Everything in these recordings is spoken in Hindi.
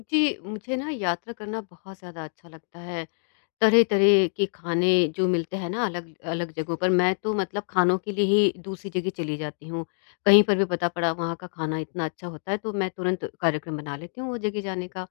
जी, मुझे ना यात्रा करना बहुत ज़्यादा अच्छा लगता है। तरह-तरह के खाने जो मिलते हैं ना अलग-अलग जगहों पर, मैं तो मतलब खानों के लिए ही दूसरी जगह चली जाती हूँ। कहीं पर भी पता पड़ा वहाँ का खाना इतना अच्छा होता है, तो मैं तुरंत कार्यक्रम बना लेती हूँ वो जगह जाने का।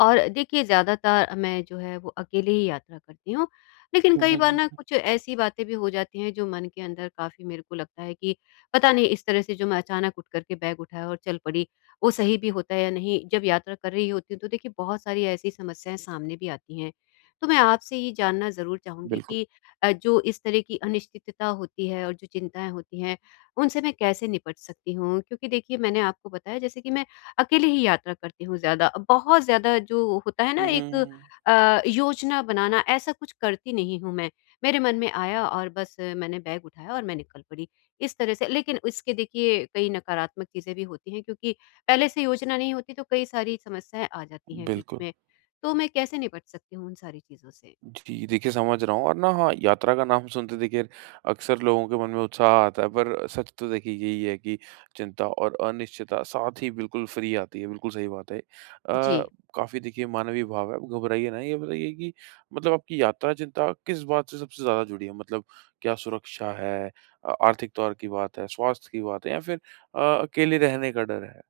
और देखिए, ज़्यादातर मैं जो है वो अकेले ही यात्रा करती हूँ। लेकिन हुँ, कई हुँ, बार ना हुँ। कुछ ऐसी बातें भी हो जाती हैं जो मन के अंदर, काफ़ी मेरे को लगता है कि पता नहीं इस तरह से जो मैं अचानक उठ कर के बैग उठाया और चल पड़ी, वो सही भी होता है या नहीं? जब यात्रा कर रही होती हूँ, तो देखिए बहुत सारी ऐसी समस्याएँ सामने भी आती हैं। तो मैं आपसे ये जानना ज़रूर चाहूँगी बिल्कुल। कि जो इस तरह की अनिश्चितता होती है और जो चिंताएँ होती हैं, उनसे मैं कैसे निपट सकती हूँ? क्योंकि देखिए, मैंने आपको बताया जैसे कि मैं अकेले ही यात्रा करती हूँ ज़्यादा, बहुत ज़्यादा। जो होता है ना, हुँ, एक हुँ। योजना बनाना ऐसा कुछ करती नहीं हूँ मैं। मेरे मन में आया और बस मैंने बैग उठाया और मैं निकल पड़ी। इस तरह से। लेकिन इसके, देखिए, कई नकारात्मक चीज़ें भी होती हैं, क्योंकि पहले से योजना नहीं होती, तो कई सारी समस्याएँ आ जाती हैं बीच बिल्कुल। में। तो मैं कैसे निपट सकती हूँ उन सारी चीज़ों से? जी, देखिए समझ रहा हूँ। और ना हाँ, यात्रा का नाम सुनते देखिए अक्सर लोगों के मन में उत्साह आता है, पर सच तो देखिए यही है कि चिंता और अनिश्चितता साथ ही बिल्कुल फ्री आती है, बिल्कुल सही बात है। जी। काफ़ी देखिए मानवीय भाव है, आप घबराइए ना। ये बताइए कि मतलब आपकी यात्रा चिंता किस बात से सबसे ज़्यादा जुड़ी है? मतलब क्या सुरक्षा है, आर्थिक तौर की बात है, स्वास्थ्य की बात है या फिर अकेले रहने का डर है?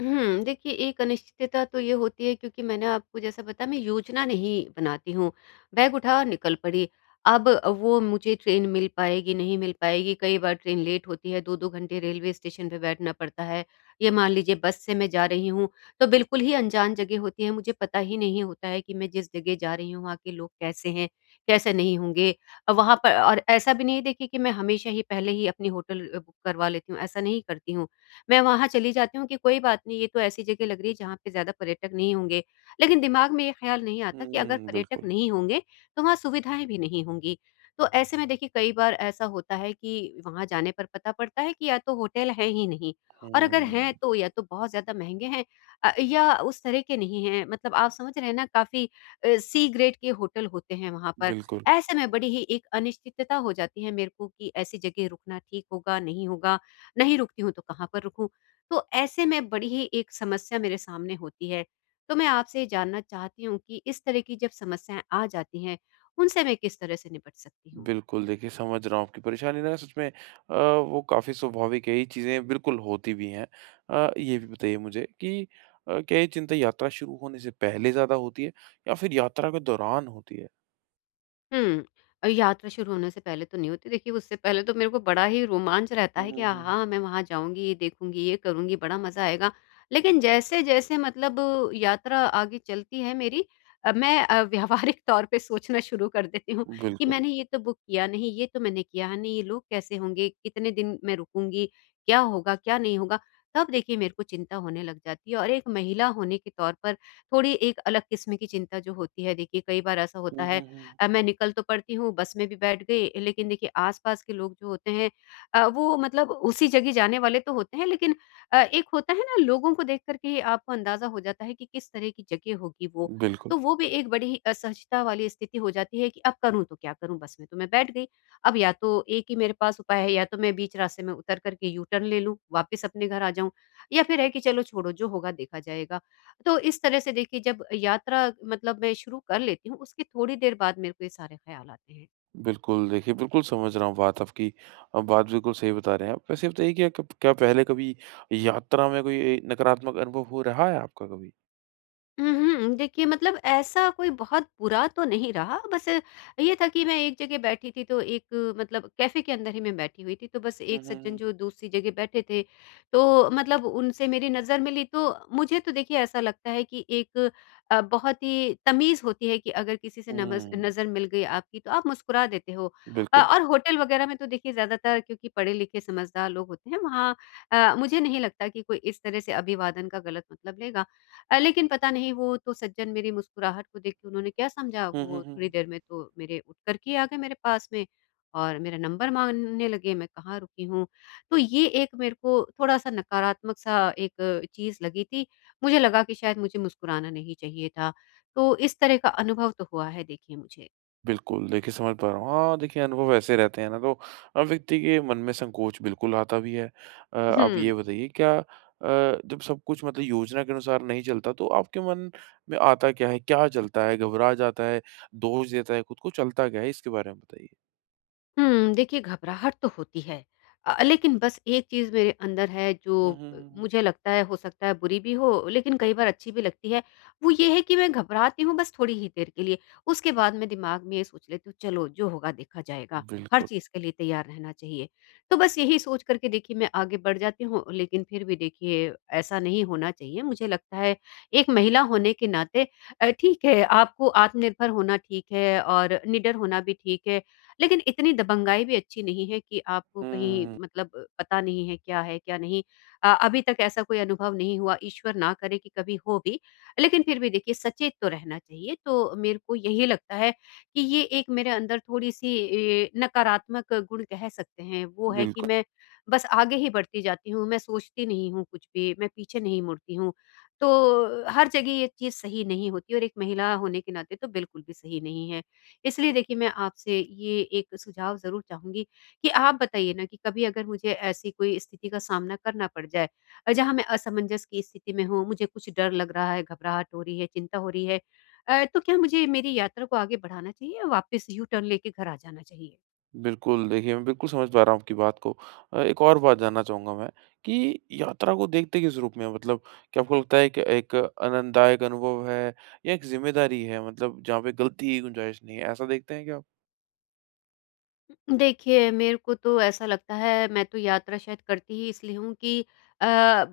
हुँ, देखिए एक अनिश्चितता तो ये होती है, क्योंकि मैंने आपको जैसा बताया, मैं योजना नहीं बनाती हूँ, बैग उठा और निकल पड़ी। अब वो मुझे ट्रेन मिल पाएगी, नहीं मिल पाएगी, कई बार ट्रेन लेट होती है, 2-2 घंटे रेलवे स्टेशन पे बैठना पड़ता है। ये मान लीजिए बस से मैं जा रही हूँ, तो बिल्कुल ही अनजान जगह होती है, मुझे पता ही नहीं होता है कि मैं जिस जगह जा रही हूँ वहाँ के लोग कैसे हैं, कैसे नहीं होंगे। वहाँ पर। और ऐसा भी नहीं है देखिए कि मैं हमेशा ही पहले ही अपनी होटल बुक करवा लेती हूँ, ऐसा नहीं करती हूँ। मैं वहाँ चली जाती हूँ कि कोई बात नहीं, ये तो ऐसी जगह लग रही है जहाँ पे ज़्यादा पर्यटक नहीं होंगे। लेकिन दिमाग में ये ख़्याल नहीं आता कि अगर हुँ, पर्यटक बिल्कुल। नहीं होंगे, तो वहाँ सुविधाएँ भी नहीं होंगी। तो ऐसे में देखिए, कई बार ऐसा होता है कि वहाँ जाने पर पता पड़ता है कि या तो होटल हैं ही नहीं, और अगर हैं हुँ, तो या तो बहुत ज़्यादा महँगे हैं, या उस तरह के नहीं हैं। मतलब आप समझ रहे हैं ना, काफ़ी सी ग्रेड के होटल होते हैं वहाँ पर। बिल्कुल। ऐसे में बड़ी ही एक अनिश्चितता हो जाती है मेरे को कि ऐसी जगह रुकना ठीक होगा? नहीं रुकती हूँ तो कहाँ पर रुकूँ? तो ऐसे में बड़ी ही एक समस्या मेरे सामने होती है। तो मैं आपसे ये जानना चाहती हूँ कि इस तरह की जब समस्याएँ आ जाती हैं, उनसे मैं किस तरह से निपट सकती हूँ? बिल्कुल, देखिए समझ रहा हूँ आपकी परेशानी ना। सच में वो काफ़ी स्वाभाविक है, ये चीज़ें बिल्कुल होती भी हैं। ये भी बताइए मुझे कि क्या ये चिंता यात्रा शुरू होने से पहले ज़्यादा होती है या फिर यात्रा के दौरान होती है? हुँ। यात्रा शुरू होने से पहले तो नहीं होती। देखिए, उससे पहले तो मेरे को बड़ा ही रोमांच रहता हुँ, है कि हुँ, हुँ। आहा! मैं वहाँ जाऊँगी, ये देखूँगी, ये करूँगी, बड़ा मज़ा आएगा। लेकिन जैसे-जैसे मतलब यात्रा आगे चलती है मेरी, मैं व्यावहारिक तौर पे सोचना शुरू कर देती हूँ कि बिल्कुल। मैंने ये तो बुक किया नहीं, ये तो मैंने किया नहीं, ये लोग कैसे होंगे, कितने दिन मैं रुकूँगी, क्या होगा, क्या नहीं होगा। तब देखिए मेरे को चिंता होने लग जाती है। और एक महिला होने के तौर पर, थोड़ी एक अलग किस्म की चिंता जो होती है, देखिए कई बार ऐसा होता हुँ, है, हुँ, हुँ। मैं निकल तो पड़ती हूँ, बस में भी बैठ गई, लेकिन देखिए आस-पास के लोग जो होते हैं, वो मतलब उसी जगह जाने वाले तो होते हैं, लेकिन एक होता है ना, लोगों को देख कर के आपको अंदाज़ा हो जाता है कि किस तरह की जगह होगी वो। बिल्कुल, तो वो भी एक बड़ी ही असहजता वाली स्थिति हो जाती है कि अब करूँ तो क्या करूँ? बस में तो मैं बैठ गई। अब या तो एक ही मेरे पास उपाय है, या तो मैं बीच रास्ते में उतर कर के यू टर्न ले लूँ, वापस अपने घर आ जाऊँ, या फिर है कि चलो छोड़ो, जो होगा देखा जाएगा। तो इस तरह से देखिए, जब यात्रा मतलब मैं शुरू कर लेती हूँ, उसके थोड़ी देर बाद मेरे को ये सारे ख्याल आते हैं। बिल्कुल देखिए, बिल्कुल समझ रहा हूँ बात आपकी। बात बिल्कुल सही बता रहे हैं आप। वैसे ये बताइए कि कब, क्या पहले कभी यात्रा में कोई नकारात्मक अनुभव हो रहा है आपका कभी? उहुँ, देखिए मतलब ऐसा कोई बहुत बुरा तो नहीं रहा, बस ये था कि मैं एक जगह बैठी थी, तो एक मतलब कैफ़े के अंदर ही मैं बैठी हुई थी, तो बस हुँ, एक हुँ, सज्जन हुँ। जो दूसरी जगह बैठे थे, तो मतलब उनसे मेरी नज़र मिली। तो मुझे तो देखिए ऐसा लगता है कि एक बहुत ही तमीज़ होती है कि अगर किसी से नमज़ हुँ, नज़र मिल गई आपकी, तो आप मुस्कुरा देते हो। बिल्कुल। और होटल वग़ैरह में तो देखिए ज़्यादातर, क्योंकि पढ़े-लिखे समझदार लोग होते हैं वहाँ, मुझे नहीं लगता कि कोई इस तरह से अभिवादन का गलत मतलब लेगा। लेकिन पता नहीं वो तो सज्जन मेरी मुस्कुराहट को देख के उन्होंने क्या समझा, हुँ, हुँ, वो हुँ, थोड़ी हुँ। देर में तो मेरे उठ कर के आ गए मेरे पास में, और मेरा नंबर माँगने लगे, मैं कहाँ रुकी हूँ। तो ये एक मेरे को थोड़ा-सा नकारात्मक सा एक चीज़ लगी थी, मुझे लगा कि शायद मुझे मुस्कुराना नहीं चाहिए था। तो इस तरह का अनुभव तो हुआ है देखिए मुझे। बिल्कुल, देखिए समझ पा रहा हूँ। हाँ, देखिए अनुभव ऐसे रहते हैं ना तो व्यक्ति के मन में संकोच बिल्कुल आता भी है। आप ये हुँ। बताइए क्या जब सब कुछ मतलब योजना के अनुसार नहीं चलता तो आपके मन में आता क्या है? क्या चलता है? घबरा जाता है, दोष देता है खुद को, चलता क्या है? इसके बारे में बताइए। हुँ, देखिए घबराहट तो होती है। लेकिन बस एक चीज़ मेरे अंदर है जो, हुँ, हुँ, हुँ, हुँ। मुझे लगता है हो सकता है बुरी भी हो, लेकिन कई बार अच्छी भी लगती है। वो ये है कि मैं घबराती हूँ बस थोड़ी ही देर के लिए, उसके बाद मैं दिमाग में ये सोच लेती हूँ चलो जो होगा देखा जाएगा, हर बिल्कुल। चीज़ के लिए तैयार रहना चाहिए। तो बस यही सोच कर के देखिए मैं आगे बढ़ जाती हूँ। लेकिन फिर भी देखिए, ऐसा नहीं होना चाहिए। मुझे लगता है, एक महिला होने के नाते, ठीक है आपको आत्मनिर्भर होना ठीक है, और निडर होना भी ठीक है, लेकिन इतनी दबंगाई भी अच्छी नहीं है कि आपको कहीं हुँ, मतलब पता नहीं है क्या है क्या नहीं। अभी तक ऐसा कोई अनुभव नहीं हुआ, ईश्वर ना करे कि कभी हो भी, लेकिन फिर भी देखिए सचेत तो रहना चाहिए। तो मेरे को यही लगता है कि ये एक मेरे अंदर थोड़ी सी नकारात्मक गुण कह सकते हैं, वो है कि बिल्कुल। मैं बस आगे ही बढ़ती जाती हूँ, मैं सोचती नहीं हूँ कुछ भी, मैं पीछे नहीं मुड़ती हूँ। तो हर जगह ये चीज़ सही नहीं होती, और एक महिला होने के नाते तो बिल्कुल भी सही नहीं है। इसलिए देखिए, मैं आपसे ये एक सुझाव ज़रूर चाहूँगी कि आप बताइए ना, कि कभी अगर मुझे ऐसी कोई स्थिति का सामना करना पड़ जाए, जहाँ मैं असमंजस की स्थिति में हूँ, मुझे कुछ डर लग रहा है, घबराहट हो रही है, चिंता हो रही है, तो क्या मुझे मेरी यात्रा को आगे बढ़ाना चाहिए या वापस यू टर्न लेके घर आ जाना चाहिए? बिल्कुल, देखिए मैं बिल्कुल समझ पा रहा हूँ आपकी बात को। एक और बात जानना चाहूँगा मैं कि यात्रा को देखते किस रूप में? मतलब क्या आपको लगता है कि एक आनंददायक अनुभव है या एक ज़िम्मेदारी है, मतलब जहाँ पे गलती की गुंजाइश नहीं है, ऐसा देखते हैं क्या आप? देखिए, मेरे को तो ऐसा लगता है, मैं तो यात्रा शायद करती ही इसलिए हूँ कि अ,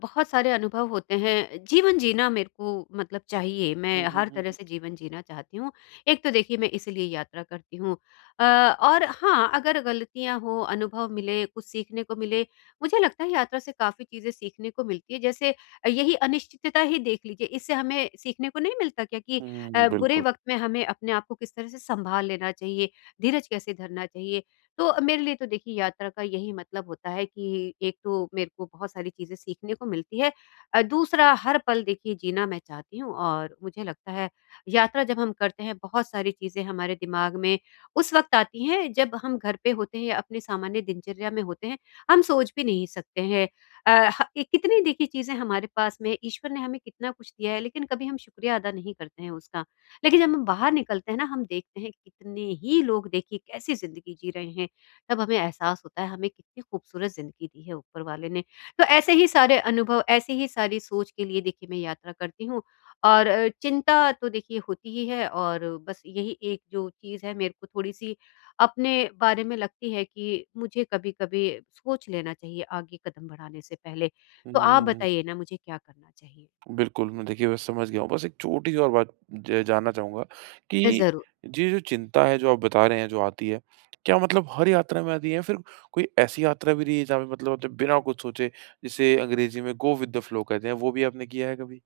बहुत सारे अनुभव होते हैं। जीवन जीना मेरे को मतलब चाहिए, मैं हुँ, हुँ, हर हुँ, तरह हुँ। से जीवन जीना चाहती हूँ। एक तो देखिए मैं इसीलिए यात्रा करती हूँ। और हाँ, अगर गलतियाँ हों, अनुभव मिले, कुछ सीखने को मिले, मुझे लगता है यात्रा से काफ़ी चीज़ें सीखने को मिलती है। जैसे, यही अनिश्चितता ही देख लीजिए, इससे हमें सीखने को नहीं मिलता क्या कि हुँ, बुरे बिल्कुल। वक़्त में हमें अपने आप को किस तरह से सँभाल लेना चाहिए, धीरज कैसे धरना चाहिए। तो मेरे लिए तो देखिए यात्रा का यही मतलब होता है कि एक तो मेरे को बहुत सारी चीज़ें सीखने को मिलती है, दूसरा, हर पल देखिए जीना मैं चाहती हूँ। और मुझे लगता है यात्रा जब हम करते हैं, बहुत सारी चीज़ें हमारे दिमाग में उस वक्त आती हैं, जब हम घर पे होते हैं या अपने सामान्य दिनचर्या में होते हैं, हम सोच भी नहीं सकते हैं। ये कितनी देखी चीज़ें हमारे पास में, ईश्वर ने हमें कितना कुछ दिया है, लेकिन कभी हम शुक्रिया अदा नहीं करते हैं उसका। लेकिन जब हम बाहर निकलते हैं ना, हम देखते हैं कितने ही लोग देखिए कैसी जिंदगी जी रहे हैं। तब हमें एहसास होता है हमें कितनी खूबसूरत ज़िंदगी दी है ऊपर वाले ने। तो ऐसे ही सारे अनुभव, ऐसे ही सारी सोच के लिए देखिए मैं यात्रा करती हूँ। और चिंता तो देखिए होती ही है, और बस यही एक जो चीज़ है मेरे को थोड़ी-सी अपने बारे में लगती है कि मुझे कभी-कभी सोच लेना चाहिए आगे कदम बढ़ाने से पहले। तो आप हुँ। बताइए ना, मुझे क्या करना चाहिए? बिल्कुल, मैं देखिए बस समझ गया हूँ। बस एक छोटी-सी और बात ज जानना चाहूँगा कि ज़रूर। ये जो चिंता है, जो आप बता रहे हैं, जो आती है, क्या मतलब हर यात्रा में आती है या फिर कोई ऐसी यात्रा भी रही है जहाँ पे मतलब आपने बिना कुछ सोचे, जिसे अंग्रेजी में गो विद द फ्लो कहते हैं, वो भी आपने किया है कभी?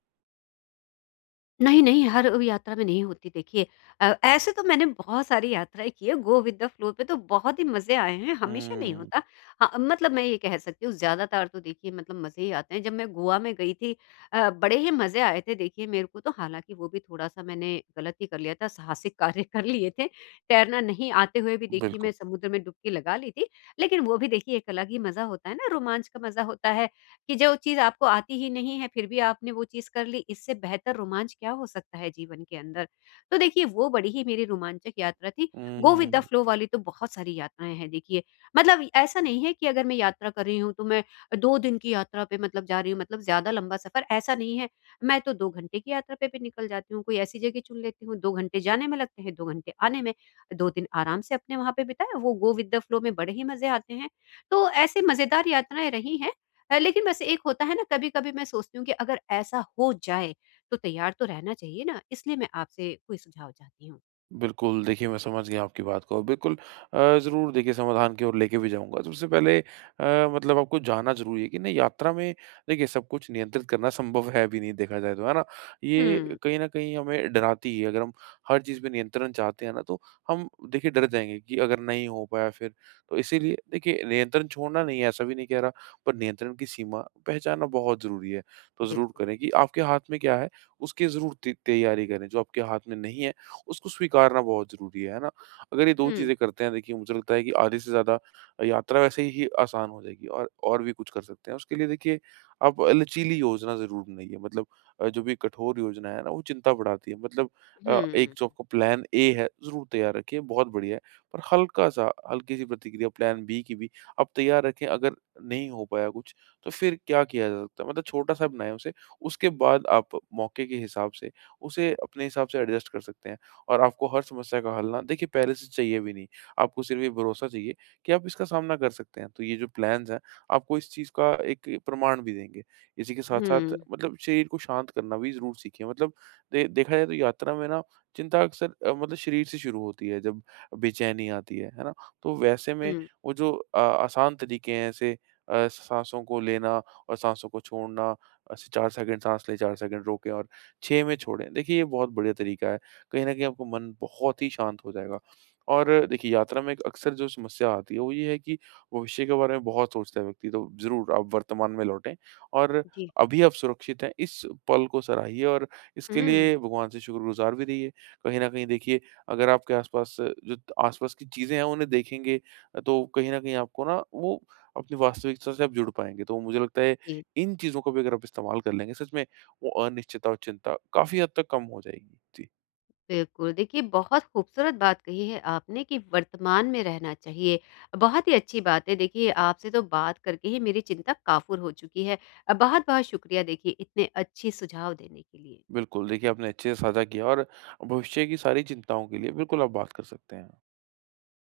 नहीं, नहीं, हर यात्रा में नहीं होती देखिए। ऐसे तो मैंने बहुत सारी यात्राएँ की हैं, गो विद द फ्लो पे तो बहुत ही मज़े आए हैं, हमेशा नहीं हुँ, होता। हाँ, मतलब मैं ये कह सकती हूँ, ज़्यादातर तो देखिए मतलब मज़े ही आते हैं। जब मैं गोवा में गई थी, बड़े ही मज़े आए थे देखिए मेरे को तो, हालाँकि वो भी थोड़ा-सा मैंने गलत ही कर लिया था, साहसिक कार्य कर लिए थे। तैरना नहीं आते हुए भी देखिए बिल्कुल। मैं समुद्र में डुबकी लगा ली थी। लेकिन वो भी देखिए एक अलग ही मज़ा होता है ना, रोमांच का मज़ा होता है। कि जो चीज़ आपको आती ही नहीं है, फिर भी आपने वो चीज़ कर ली, इससे बेहतर रोमांच क्या हो सकता है जीवन के अंदर? तो देखिए, वो बड़ी ही मेरी रोमांचक यात्रा थी। Go with the hmm. Flow वाली तो बहुत सारी यात्राएँ हैं देखिए। मतलब ऐसा नहीं है कि अगर मैं यात्रा कर रही हूँ, तो मैं 2 दिन की यात्रा पे मतलब जा रही हूँ, मतलब ज़्यादा लंबा सफ़र, ऐसा नहीं है। मैं तो 2 घंटे की यात्रा पे भी निकल जाती हूँ, कोई ऐसी जगह चुन लेती हूँ, 2 घंटे जाने में लगते हैं, 2 घंटे आने में। 2 दिन आराम से अपने वहाँ पे बिताए, वो गो विद द फ्लो में बड़े ही मज़े आते हैं। तो ऐसे मज़ेदार यात्राएँ रही हैं। लेकिन बस एक होता है ना, कभी-कभी मैं सोचती हूँ कि अगर ऐसा हो जाए, तो तैयार तो रहना चाहिए ना, इसलिए मैं आपसे कोई सुझाव चाहती हूँ। बिल्कुल, देखिए मैं समझ गया आपकी बात को। बिल्कुल, ज़रूर देखिए समाधान की ओर लेके भी जाऊँगा। सबसे पहले मतलब आपको जानना ज़रूरी है कि ना यात्रा में देखिए सब कुछ नियंत्रित करना संभव है भी नहीं, देखा जाए तो, है ना? ये हुँ, कहीं न कहीं हमें डराती है। अगर हम हर चीज़ पे नियंत्रण चाहते हैं ना तो हम देखिए डर जाएँगे कि अगर नहीं हो पाया फिर? तो इसीलिए देखिए नियंत्रण छोड़ना नहीं है, ऐसा भी नहीं कह रहा, पर नियंत्रण की सीमा पहचानना बहुत ज़रूरी है। तो ज़रूर बिल्कुल। करें कि आपके हाथ में क्या है, उसकी ज़रूर ति तैयारी करें। जो आपके हाथ में नहीं है उसको स्वीकारना बहुत ज़रूरी है ना? अगर ये 2 हुँ, चीज़ें करते हैं देखिए, मुझे लगता है कि आधे से ज़्यादा यात्रा वैसे ही आसान हो जाएगी। और भी कुछ कर सकते हैं। उसके लिए देखिए आप लचीली योजना ज़रूर बनाइए, मतलब जो भी कठोर योजना है ना वो चिंता बढ़ाती है। मतलब एक हुँ, जो आपका प्लान ए है, ज़रूर तैयार रखिए, बहुत बढ़िया है। पर हल्का-सा हल्की-सी प्रतिक्रिया प्लान बी की भी आप तैयार रखें, अगर नहीं हो पाया कुछ तो फिर क्या किया जा सकता है? मतलब छोटा-सा बनाएँ उसे, उसके बाद आप मौके के हिसाब से उसे अपने हिसाब से एडजस्ट कर सकते हैं। और आपको हर समस्या का हल ना देखिए पहले से चाहिए भी नहीं। आपको सिर्फ़ ये भरोसा चाहिए कि आप इसका सामना कर सकते हैं। तो ये जो प्लान्स हैं, आपको इस चीज़ का एक प्रमाण भी देंगे। इसी के साथ-साथ हुँ, मतलब शरीर को शांत करना भी ज़रूर सीखें। मतलब दे देखा जाए तो यात्रा में ना चिंता अक्सर मतलब शरीर से शुरू होती है, जब बेचैनी आती है ना? तो वैसे में हुँ, वो जो आसान तरीके हैं, ऐसे साँसों को लेना और साँसों को छोड़ना, ऐसे 4 सेकंड साँस लें, 4 सेकंड रोकें और 6 में छोड़ें। देखिए ये बहुत बढ़िया तरीका है। कहीं न कहीं आपका मन बहुत ही शांत हो जाएगा। और देखिए यात्रा में एक अक्सर जो समस्या आती है वो ये है कि भविष्य के बारे में बहुत सोचता है व्यक्ति, तो ज़रूर आप वर्तमान में लौटें। और जी। अभी आप सुरक्षित हैं, इस पल को सराहिए और इसके लिए हुँ, भगवान से शुक्रगुज़ार भी रहिए। कहीं न कहीं देखिए अगर आपके आस-पास जो आस-पास की चीज़ें हैं उन्हें देखेंगे, तो कहीं न कहीं आपको ना वो अपनी वास्तविकता से आप जुड़ पाएँगे। तो मुझे लगता है जी, इन चीज़ों का भी अगर आप इस्तेमाल कर लेंगे सच में, वो अनिश्चितता और चिंता काफ़ी हद तक कम हो जाएगी। जी। बिल्कुल। देखिए, बहुत खूबसूरत बात कही है आपने कि वर्तमान में रहना चाहिए। बहुत ही अच्छी बात है। देखिए, आपसे तो बात करके ही मेरी चिंता काफ़ूर हो चुकी है। बहुत-बहुत शुक्रिया देखिए इतने अच्छे सुझाव देने के लिए। बिल्कुल, देखिए आपने अच्छे से साझा किया और भविष्य की सारी चिंताओं के लिए बिल्कुल आप बात कर सकते हैं।